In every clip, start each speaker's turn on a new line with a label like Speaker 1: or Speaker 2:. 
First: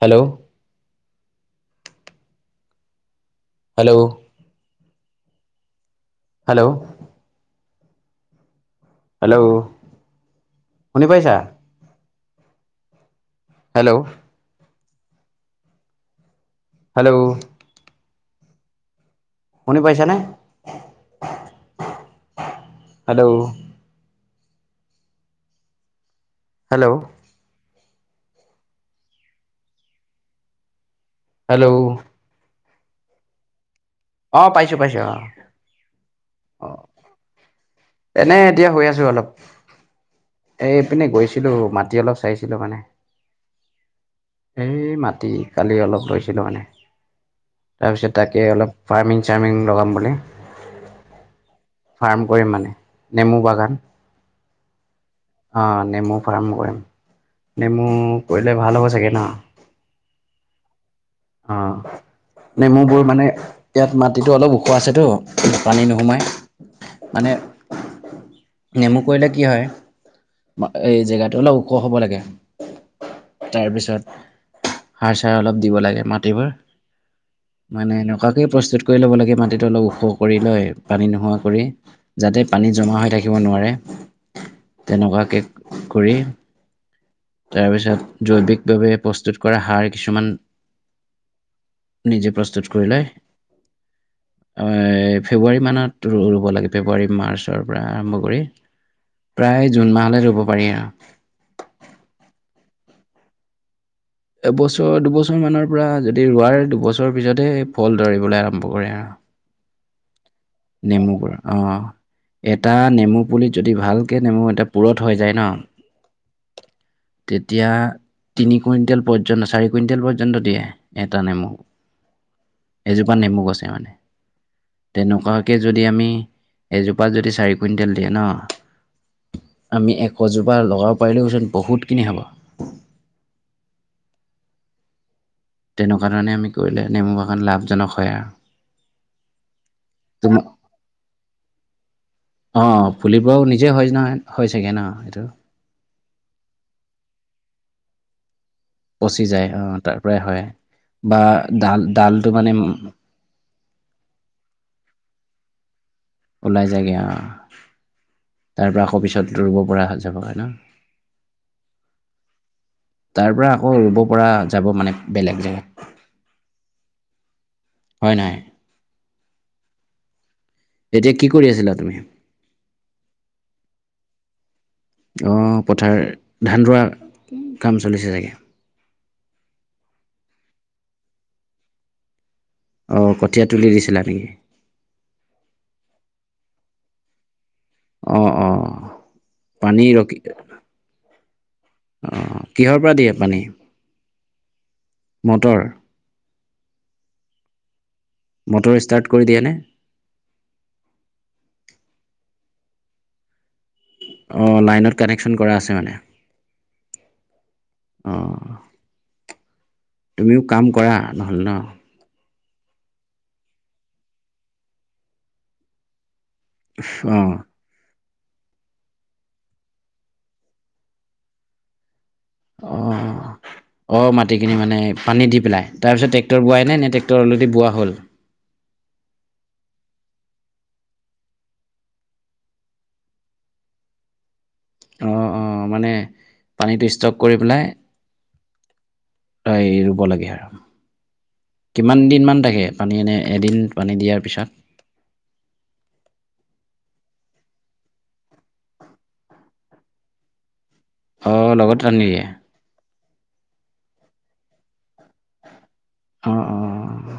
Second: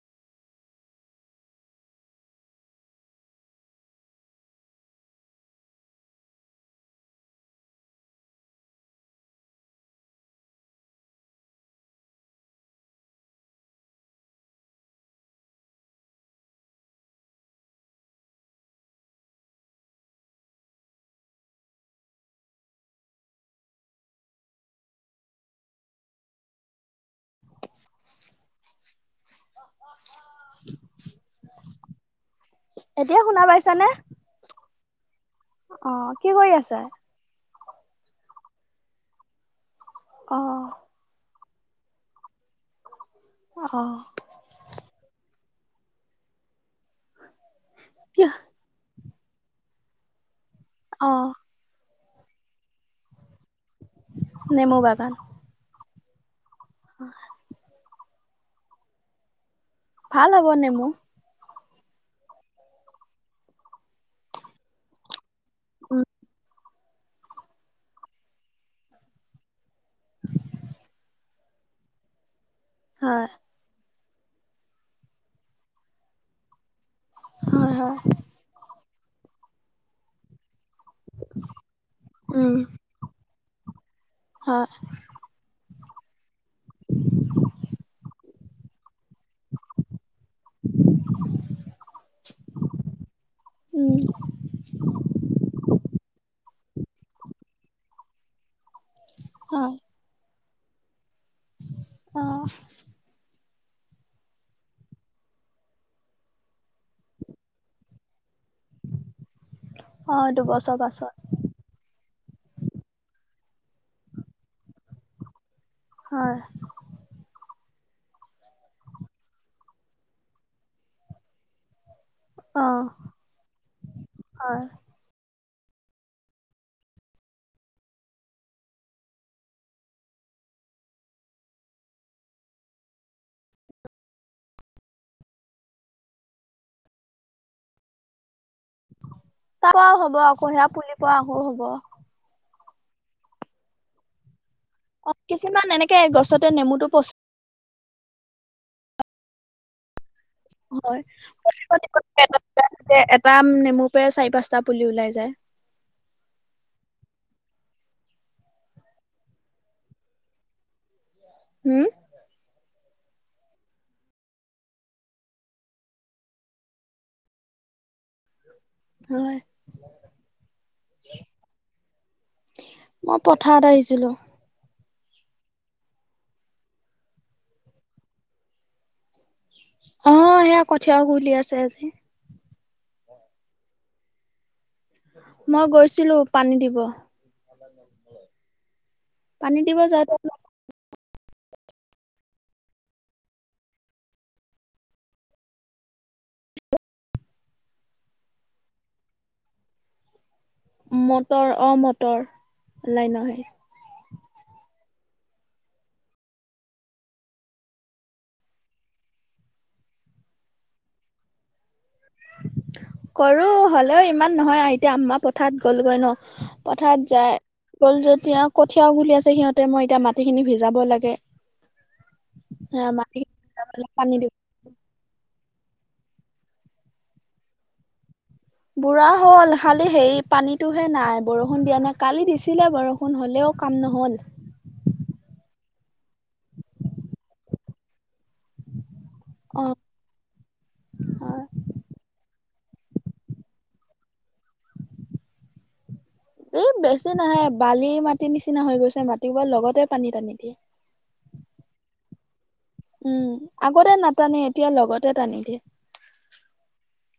Speaker 1: Hello hello hello hello শুনি পাইছা hello hello শুনি পাইচা নে হেল্ল' হেল্ল'
Speaker 2: [inaudible]
Speaker 1: হেল্ল'
Speaker 2: এতিয়া শুনা পাইছ নে
Speaker 1: অ পাইছো পাইছো আহ
Speaker 2: অ কি কৰি আছা
Speaker 1: এনে এতিয়া শুই আছো অলপ
Speaker 2: অ',
Speaker 1: এইপিনে গৈছো ছিলো মাটি অলপ চাইছিলো মানে
Speaker 2: অ',
Speaker 1: এই মাটি কালি অলপ লৈছিলোঁ মানে তাৰপিছত
Speaker 2: কি
Speaker 1: তাকে অলপ ফাৰ্মিং চাৰ্মিং লগাম বুলি
Speaker 2: অ
Speaker 1: ফাৰ্ম কৰিম মানে নেমু বাগান
Speaker 2: নেমু বাগান
Speaker 1: অ নেমু ফাৰ্ম কৰিম নেমু কৰিলে ভাল হ'ব চাগে ন
Speaker 2: ভাল হব নেমু
Speaker 1: অ নেমুবোৰ মানে ইয়াত মাটিতটো অলপ ওখ আছেতো দোকানেই
Speaker 2: উম,
Speaker 1: নোহোমায় মানে নেমু কৰিলে কি হয় এই জেগাটো অলপ ওখ হ'ব লাগে
Speaker 2: হয়,
Speaker 1: তাৰপিছত সাৰ চাৰ অলপ দিব লাগে মাটিবোৰ
Speaker 2: হয়, হয়,
Speaker 1: মানে এনেকুৱাকে প্ৰস্তুত কৰি ল'ব লাগে মাটিটো অলপ ওখ কৰি লৈ পানী নোহোৱা কৰি যাতে
Speaker 2: উম,
Speaker 1: পানী জমা হৈ থাকিব নোৱাৰে
Speaker 2: হয়,
Speaker 1: তেনেকুৱাকৈ কৰি তাৰপিছত জৈৱিকভাৱে প্ৰস্তুত কৰা সাৰ কিছুমান নিজে প্ৰস্তুত কৰি লৈ
Speaker 2: উম,
Speaker 1: অ ফেব্ৰুৱাৰী মানত ৰুব লাগে ফেব্ৰুৱাৰী মাৰ্চৰ পৰা আৰম্ভ কৰি প্ৰায় জুন মাহলৈ ৰুব পাৰি আৰু
Speaker 2: আহ
Speaker 1: এবছৰ দুবছৰ মানৰ পৰা যদি ৰোৱা দুবছৰৰ পিছতহে ফল ধৰিবলৈ আৰম্ভ কৰে আৰু
Speaker 2: অ দুবছৰ
Speaker 1: নেমু
Speaker 2: পাছত
Speaker 1: গছ অ এটা নেমু পুলিত যদি ভালকৈ নেমু এটা পূুৰঠ হৈ যায় ন
Speaker 2: অ
Speaker 1: তেতিয়া তিনি কুইণ্টেল পৰ্যন্ত চাৰি কুইণ্টেল পৰ্যন্ত দিয়ে এটা নেমু
Speaker 2: অ',
Speaker 1: এজোপা নেমু গছে মানে
Speaker 2: হয়।
Speaker 1: তেনেকুৱা ত যদি আমি এজোপা যদি চাৰি কুইণ্টেল দিয়ে ন আমি এশজোপা লগাব পাৰিলোওচোন বহুতখিনি হব [inaudible] তেনেকুৱা ধৰণে আমি কৰিলে নেমু বাগখন লাভজনক হয় আৰু
Speaker 2: তাৰ পৰাও হ'ব
Speaker 1: তোমাৰ
Speaker 2: আকৌ সেৰা পুলিৰ পৰা আকৌ হ'ব [unintelligible]
Speaker 1: ফুলিবও নিজেই হয় নহয় হয় চাগে ন
Speaker 2: অ
Speaker 1: এইটো
Speaker 2: কিছুমান এনেকে গছতে নেমুটো পচি
Speaker 1: পচি যায় অহ তাৰ পৰাই হয়
Speaker 2: হয়।
Speaker 1: বা ডাল ডালটো মানে
Speaker 2: সেই টোৰ পৰা চাৰি পাঁচটা পুলি ওলাই যায়
Speaker 1: ওলাই জায়গে অহঁ তাৰ পৰা আকৌ পিছত দৌৰিব পৰা অহা যায় কৰে ন
Speaker 2: হম
Speaker 1: তাৰ পৰা আকৌ ৰুব পৰা যাব মানে বেলেগ জেগাত হয় নাই।
Speaker 2: হয়।
Speaker 1: এতিয়া কি কৰি আছিলা তুমি
Speaker 2: মই পথাৰত আহিছিলোঁ
Speaker 1: অঁ পথাৰ ধান ৰোৱা কাম চলিছে চাগে
Speaker 2: অ সেয়া কঠীয়া ওঘুলি আছো আজি।
Speaker 1: অ কঠীয়া তুলি দিছিলা তুমি
Speaker 2: মই গৈছিলো পানী দিব
Speaker 1: অ অ
Speaker 2: দিব
Speaker 1: পানী
Speaker 2: যাওঁতে
Speaker 1: ৰখি
Speaker 2: অলপ
Speaker 1: অহ কিহৰ পৰা দিয়ে পানী মটৰ মটৰ ষ্টাৰ্ট কৰি দিয়ে নে
Speaker 2: মটৰ অহ মটৰ লাইন আহে-
Speaker 1: অঁ লাইনত কানেকচন কৰা আছে মানে অ তুমিও কাম কৰা নহ'লে নহঁ
Speaker 2: কৰো হ'লেও ইমান নহয় এতিয়া আমাৰ মা পথাৰত গ'লগৈ নহঁ পথাৰত
Speaker 1: অ
Speaker 2: যাই গ'ল যত এতিয়া কঠিয়া ওঘুলি আছে সিহঁতে মই এতিয়া মাটিখিনি ভিজাব লাগে।
Speaker 1: অ
Speaker 2: মাটিখিনি ভিজাব লাগে,
Speaker 1: অ
Speaker 2: পানী দিব
Speaker 1: মাটিখিনি মানে পানী দি পেলাই তাৰপিছত টেক্টৰ বোৱাই নে, নে টেক্টৰ অলৰেডি বোৱা' হল
Speaker 2: বুঢ়া হ'ল খালি হেই পানীতোহে নাই বৰষুণ দিয়া নাই কালি দিছিলে বৰষুণ হলেও কাম নহ'ল
Speaker 1: অ অ মানে পানীটো ষ্টক কৰি পেলাই অ ৰুব লাগে আৰু
Speaker 2: হয়,
Speaker 1: কিমান দিন মান থাকে পানী এনে এদিন পানী দিয়াৰ পিছত
Speaker 2: এই বেছি নাহে বালিৰ মাটি নিচিনা হৈ গৈছে মাটিবোৰ লগতে পানী টানি দিয়ে
Speaker 1: অ লগতে টানি দিয়ে
Speaker 2: উম আগতে নাটানে এতিয়া লগতে টানি দিয়ে
Speaker 1: অ', অ',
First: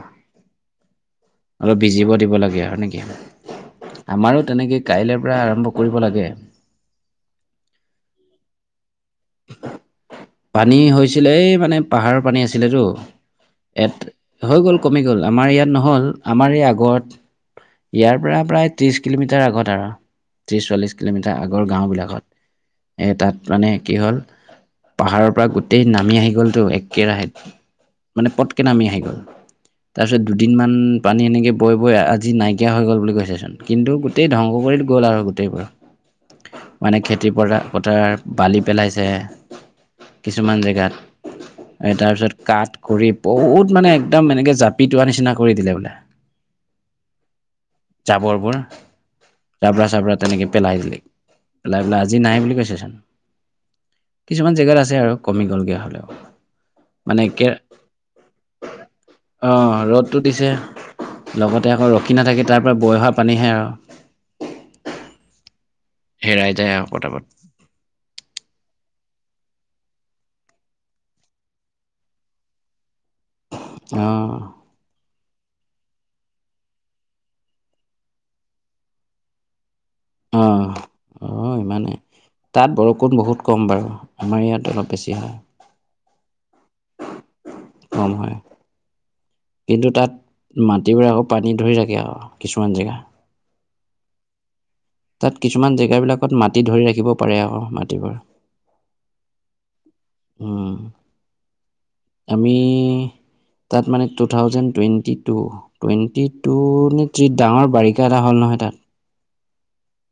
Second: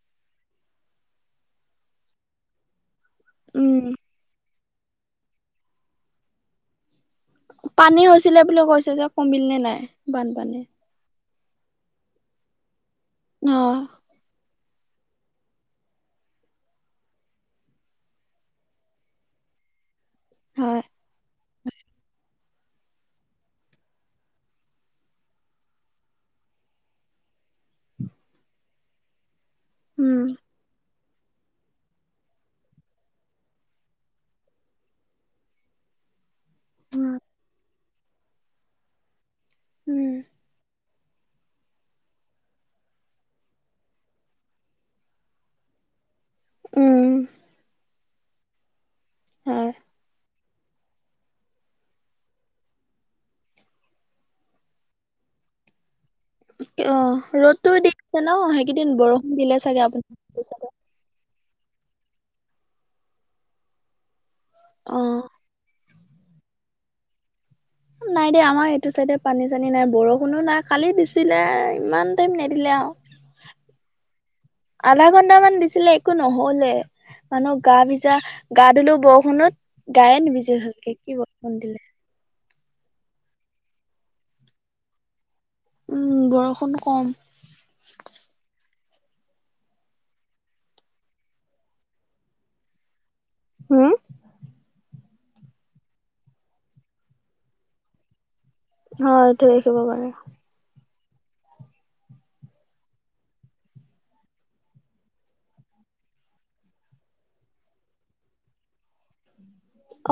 Speaker 1: অলপ ভিজিব দিব লাগে আৰু নেকি
Speaker 2: উম
Speaker 1: আমাৰো তেনেকে কাইলৈ পৰা আৰম্ভ কৰিব লাগে
Speaker 2: পানী হৈছিলে বুলি কৈছে যে কমিল নে নাই বানপানী
Speaker 1: পানী হৈছিলে, এহ মানে পাহাৰৰ পানী আছিলেটো
Speaker 2: অ
Speaker 1: ইয়াত হৈ গল কমি গ'ল আমাৰ ইয়াত নহ'ল আমাৰ এই আগত ইয়াৰ পৰা প্ৰায় ত্ৰিশ কিলোমিটাৰ আগত আৰু ত্ৰিশ
Speaker 2: হয়
Speaker 1: চল্লিশ কিলোমিটাৰ আগৰ গাঁওবিলাকত এ তাত মানে কি হ'ল পাহাৰৰ পৰা গোটেই নামি আহি গ'লটো একেৰাহে মানে পটকে নামি আহি গ'ল তাৰপিছত
Speaker 2: উম
Speaker 1: দুদিনমান পানী এনেকে বৈ বৈ আজি নাইকিয়া হৈ গ'ল বুলি কৈছে চোন কিন্তু গোটেই ধ্বংস কৰি গ'ল আৰু গোটেইবোৰ মানে
Speaker 2: উম
Speaker 1: খেতি পৰা পথাৰ বালি পেলাইছে কিছুমান জেগাত উ [unintelligible] তাৰ পিছত কাঠ কৰি বহুত মানে একদম এনেকে জাপি তোৱা নিচিনা কৰি দিলে বোলে।
Speaker 2: উম।
Speaker 1: জাবৰবোৰ
Speaker 2: হয়
Speaker 1: জাবৰা চাবৰাা তেনেকে- পেলাই দিলেক। পেলাই পেলাই আজি নাই বুলি কৈছে চোন- জেগাত আছে আৰু কমি গ'লগে হ'লেও।
Speaker 2: অঁ
Speaker 1: মানে একে
Speaker 2: ৰ'দতো দিছে ন সেইকেইদিন বৰষুণ
Speaker 1: অ
Speaker 2: দিলে চাগে আপোনাৰ
Speaker 1: ৰ'দটো
Speaker 2: সেইটো
Speaker 1: দিছে
Speaker 2: চাইতে।
Speaker 1: লগতে আকৌ ৰখি নাথাকি তাৰ পৰা বৈ অহা পানীহে আৰু।
Speaker 2: অঁ।
Speaker 1: হেৰাই যায় আও পতাপত।
Speaker 2: নাই দেই আমাৰ এইটো চাইডে পানী চানী নাই বৰষুণো নাই কালি দিছিলে ইমান টাইম নিদিলে আৰু।
Speaker 1: অ
Speaker 2: আধা ঘন্টা মান দিছি- ছিলে একো নহলে। মানুহ গা ভিজা গা ধুলো বৰষুণত। গায়ে
Speaker 1: অ
Speaker 2: নিবিজল ভালকে কি
Speaker 1: অ
Speaker 2: বৰষূণ দিলে।
Speaker 1: ইমানে তাত বৰষুণ বহুত কম বাৰু আমাৰ ইয়াত অলপ বেছি হয়।
Speaker 2: উম বৰষুণ কম।
Speaker 1: কম হয় কিন্তু তাত মাটিবোৰে আকৌ পানী ধৰি থাকে আৰু কিছুমান জেগা।
Speaker 2: হুম?
Speaker 1: তাত কিছুমান জেগাবিলাকত মাটি ধৰি ৰাখিব পাৰে আক মাটিবোৰ।
Speaker 2: অঁ ধৰি ৰাখিব পাৰে।
Speaker 1: উম আমি- তাত মানে two thousand twenty two twenty two নে ডাঙৰ বাৰিষা এটা হ'ল নহ- নহয় তাত।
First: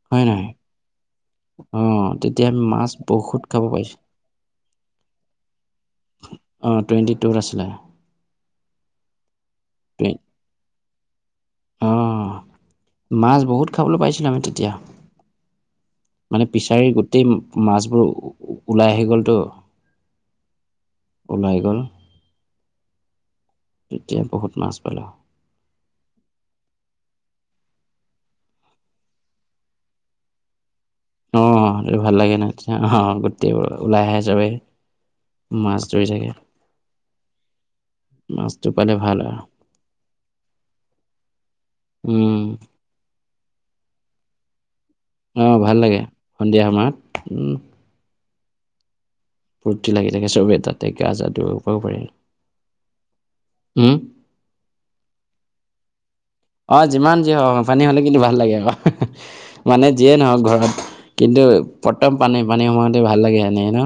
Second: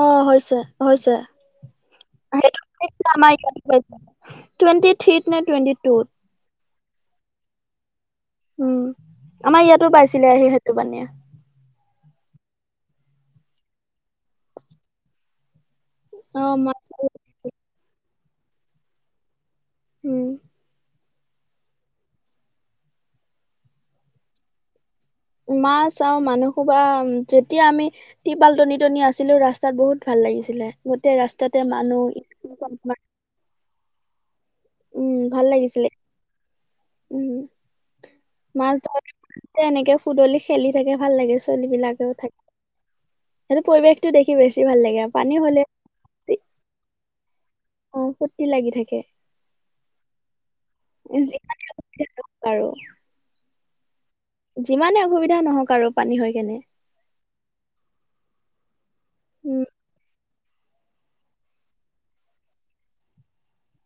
Speaker 2: অ
Speaker 1: হয় নহয়
Speaker 2: হৈছে হৈছে।
Speaker 1: অ', তেতিয়া আমি মাছ বহুত খাব পাইছোঁ।
Speaker 2: [unintelligible] টুৱেন্টি থিত নে টুৱেন্টি টোত।
Speaker 1: অঁ টুৱেণ্টি টুৰ আছিলে।
Speaker 2: উম আমাৰ ইয়াতো পাইছিলে আহি সেইটো পানীয়ে।
Speaker 1: অঁ মাছ বহুত খাবলৈ পাইছিলো আমি তেতিয়া।
Speaker 2: অ
Speaker 1: মানে
Speaker 2: মা
Speaker 1: পিছাৰি গোটেই মাছবোৰ ওলাই আহি গ'লতো।
Speaker 2: উম।
Speaker 1: ওলাই গল তেতিয়া বহুত মাছ পালোঁ।
Speaker 2: মা চাও মানুহসোপা যেতিয়া আমি তিপাল টনি টনি আছিলো ৰাস্তাত বহুত ভাল- লাগিছিলে গোটেই ৰাস্তা-
Speaker 1: অঁ সইটো ভাল লাগে ন অ গোটেইবোৰ ওলাই আহে চবেই।
Speaker 2: উম ভাল
Speaker 1: মাছ
Speaker 2: লাগিছিলে
Speaker 1: ধৰি থাকে।
Speaker 2: উম
Speaker 1: মাছটো
Speaker 2: মাছ
Speaker 1: পালে ভাল আৰু।
Speaker 2: ধৰা এনেকে- [unintelligible] খেলি থাকে ভাল লাগে ছোৱালী বিলাকেও থাকে।
Speaker 1: উম,
Speaker 2: সেইটো পৰিৱেশটো দেখি বেছি ভাল লাগে আৰু। পানী
Speaker 1: অহ
Speaker 2: হলে
Speaker 1: ভাল লাগে সন্ধিয়া সময়ত উম।
Speaker 2: অ ফূৰ্তি লাগি থাকে।
Speaker 1: ফূৰ্তি লাগি থাকে চবেই তাতে গা চা
Speaker 2: যি
Speaker 1: ধুব পৰাও পাৰে।
Speaker 2: আৰু যিমানে অসুবিধা নহওঁক আৰু- পানী হৈ কেনে
Speaker 1: অঁ যিমান যি হওঁক পানী হলে কিন্তু ভাল লাগে আকৌ।
Speaker 2: উম
Speaker 1: মানে যিয়ে নহওক ঘৰ-। কিন্তু প্ৰথম পানী পানী সোমাওঁতে ভাল লাগে এনেই ন।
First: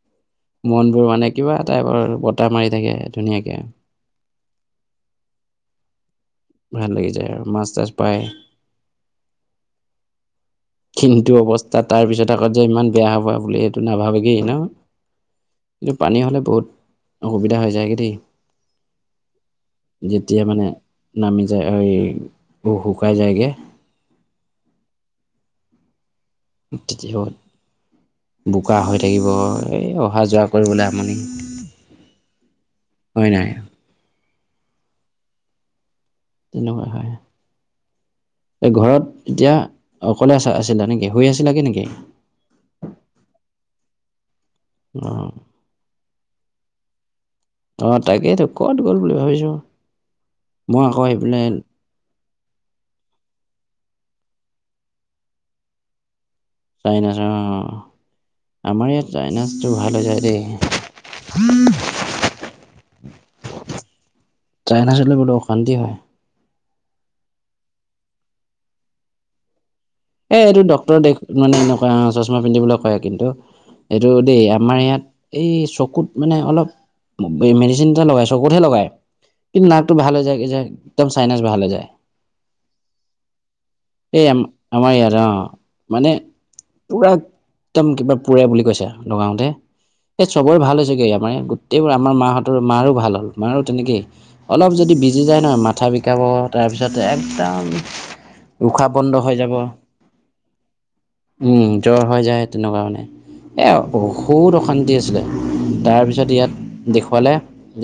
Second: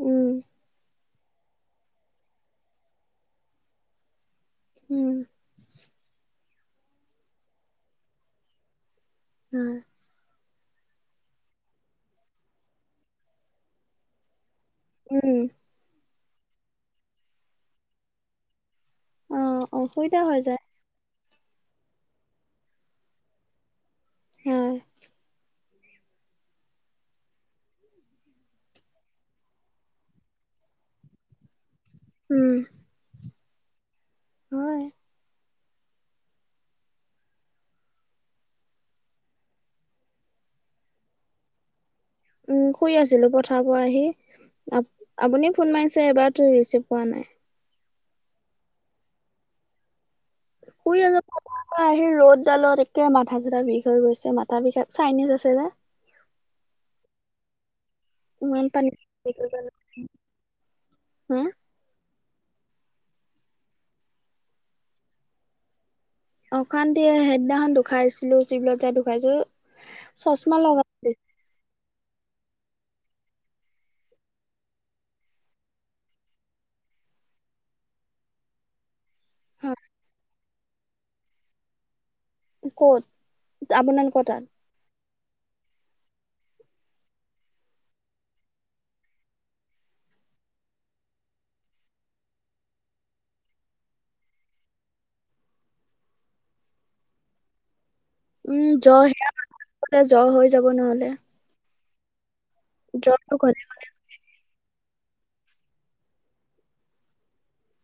Speaker 2: উম।
Speaker 1: মন বোৰ মানে কিবা টাইপৰ বতাহ মাৰি থাকে ধুনীয়াকে।
Speaker 2: উম।
Speaker 1: ভাল লাগি যায় আৰু মাছ তাছ পায়।
Speaker 2: উম।
Speaker 1: কিন্তু অৱস্থা তাৰ পিছত আকৌ যে ইমান বেয়া হবা বুলি সেইটো নাভাবেগেই ন।
Speaker 2: উম।
Speaker 1: কিন্তু পানী হ'লে বহুত অসুবিধা হৈ যায়গৈ দেই।
Speaker 2: অ', অসুবিধা হৈ
Speaker 1: যেতিয়া
Speaker 2: যায়,
Speaker 1: মানে নামি-। যায় হেৰি শুকাই যায়গৈ।
Speaker 2: উম।
Speaker 1: তিথি হ'ব। বোকা হৈ থাকিব এই অহা যোৱা কৰিবলৈ আমনি।
Speaker 2: উম।
Speaker 1: হয় নাই।
Speaker 2: হয়।
Speaker 1: তেনেকুৱা হয়। এ ঘৰত এতিয়া অকলে আ আছিলা নেকি শুই আছিলাগে নেকি।
Speaker 2: উম শুই আছিলো পথাৰ পৰা আহি আ
Speaker 1: অ
Speaker 2: আপুনি ফোন মাৰিছে এবাৰ। ৰিচিভ পোৱা নাই।
Speaker 1: অ তাকেইতো কত গ'ল বুলি ভাবিছো মই আকৌ আহি পাই।
Speaker 2: চোতালত একে মাথা জোৰা বিষ হৈ গৈছে মাথা বিষত চাইনিজ আছে যে।
Speaker 1: চাইনা চে
Speaker 2: ইমান
Speaker 1: অ।
Speaker 2: পানী
Speaker 1: আমাৰ ইয়াত চাইনাছটো ভাল হৈ যায় দেই।
Speaker 2: হা,
Speaker 1: চাইনাছ হলে বোলো অশান্তি হয়।
Speaker 2: অশান্তিয়ে সেইদিনাখন ধুখাইছিলো চিভিলত যাই ধুখাইছো।
Speaker 1: এ এইটো ডক্টৰ মানেনেুৱ চমা পিন্ধিব ল। হয় কিন্তু এইটো দেই আমাৰ ইয়াত এই চকুত মানে অলপ। মেডিচিন এটা লগাই চকুতহে লগাই। কিন্তু নাকটো ভালে যায় যে একদম চাইনচ ভালে যায়।
Speaker 2: ক'ত আপোনালোকৰ তাত।
Speaker 1: ইয়াটে অ মানে পুৰা একদম কিবা পুৰে বুলি কৈছো নগাওতে। সে চবৰে ভাল হৈছেগেমাৰ গোটেইবোৰ আমাৰ মাহঁতৰ মাৰো ভাল হ'ল মাৰো তেনেকেই অলপ যদি। বিজি যায় নহয় মাথা বিকাব তাৰপিছত একদম।
Speaker 2: উম
Speaker 1: উশাহ বন্ধ
Speaker 2: জ্বৰ
Speaker 1: হৈ যাব
Speaker 2: জ্ব হৈ যাব নহলে।
Speaker 1: উম জ্বৰ হৈ যায় তেনেকুৱাণে
Speaker 2: জ্বৰটো ঘলে
Speaker 1: এই ঔষুধ অশান্তি। ছিলে তাৰ পিছত ইয়াত দেখোৱালে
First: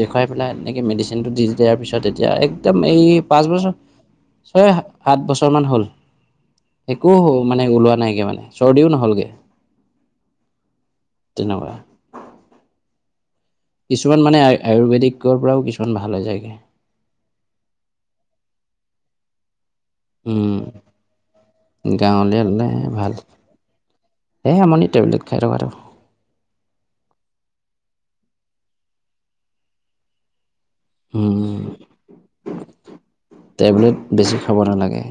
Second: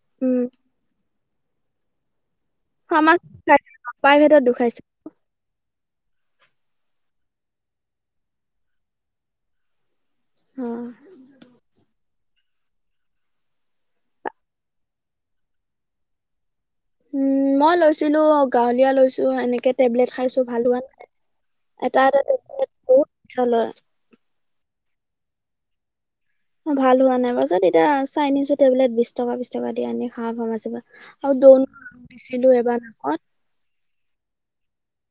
Speaker 1: দেখোৱাই
Speaker 2: উম,
Speaker 1: পেলাই এনেকে মেডিচেন। কিন্তটো দি দিয়াৰ পিছত এতিয়া একদম এই
Speaker 2: ফাৰ্মাচী
Speaker 1: পাঁচ বছৰ
Speaker 2: প্ৰাইভেটত
Speaker 1: ছয়
Speaker 2: দুখাইছে,
Speaker 1: সাত বছৰমান হ'ল। একো মানে ওলোৱা নাইকে মানে চৰ্দিও নহলগে।
Speaker 2: অ'।
Speaker 1: তেনেকুৱা। কিছুমান মানে আয়ুৰ্বেদিক পৰাও কিছুমান ভাল হৈ যায়গে।
Speaker 2: উম মই লৈছিলো গাঁৱলীয়া লৈছো এনেকে টেবলেট খাইছো
Speaker 1: উম
Speaker 2: ভাল হোৱা নাই। এটা এটা
Speaker 1: গাঁৱলীয়া হ'লে
Speaker 2: বহুত
Speaker 1: ভাল
Speaker 2: চালো।
Speaker 1: এই আমনি টেবলেট খাই থকাটো।
Speaker 2: ভাল হোৱা নাই পাৰছততিয়া চাইনিজো টেবলেট বিশ টকা বি টকা দি আনি খা ফাৰ্মাচী পা। আৰু
Speaker 1: উম,
Speaker 2: দৌননিছিলো এবাৰ আগত।
Speaker 1: টেবলেট বেছি খাব নালাগে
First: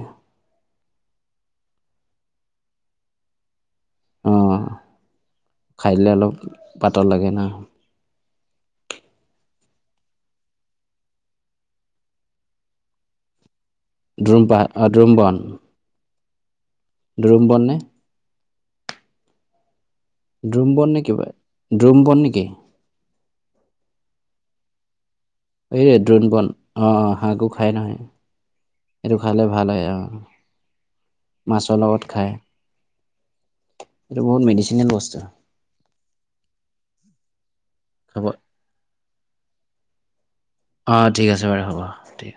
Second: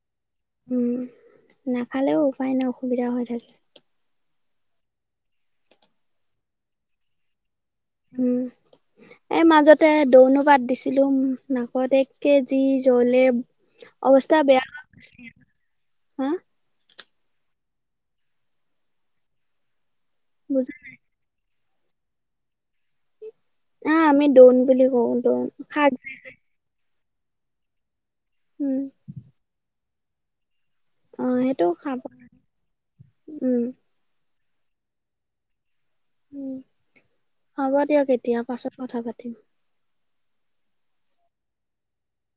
Speaker 2: উম নাখালেও উপায় নাই অসুবিধা হৈ থাকে।
Speaker 1: অঁ খাইদিলে অলপ পাতল লাগে ন।
Speaker 2: এ মাজতে দৌনো পাত দিছিলো নাকত এক কেজি জ্বলে। অৱস্থা
Speaker 1: দ্ৰুম পা
Speaker 2: বেয়াহৈগৈছিলে হা।
Speaker 1: ডৰুম বন নে। ড্ৰোম
Speaker 2: বুজা
Speaker 1: বন নে কিব ড্ৰোম বন নেকি। [unintelligible]
Speaker 2: অ আমি দোন বুলি কওঁ দোন
Speaker 1: এই
Speaker 2: শাক যে
Speaker 1: দ্ৰুম
Speaker 2: খাই।
Speaker 1: বন অঁ অঁ শাকো খায় নহয় এইটো খালে ভাল হয় আও।
Speaker 2: অ' সেইটো
Speaker 1: মাছৰ
Speaker 2: খাব
Speaker 1: লগত খাই
Speaker 2: উম,
Speaker 1: এইটো বহুত মেডিচিনেল বস্তু।
Speaker 2: উম হ'ব দিয়ক
Speaker 1: হ'ব
Speaker 2: এতিয়া পাছত কথা পাতিম।
Speaker 1: অ ঠিক আছে বাৰু হ'ব ঠিক।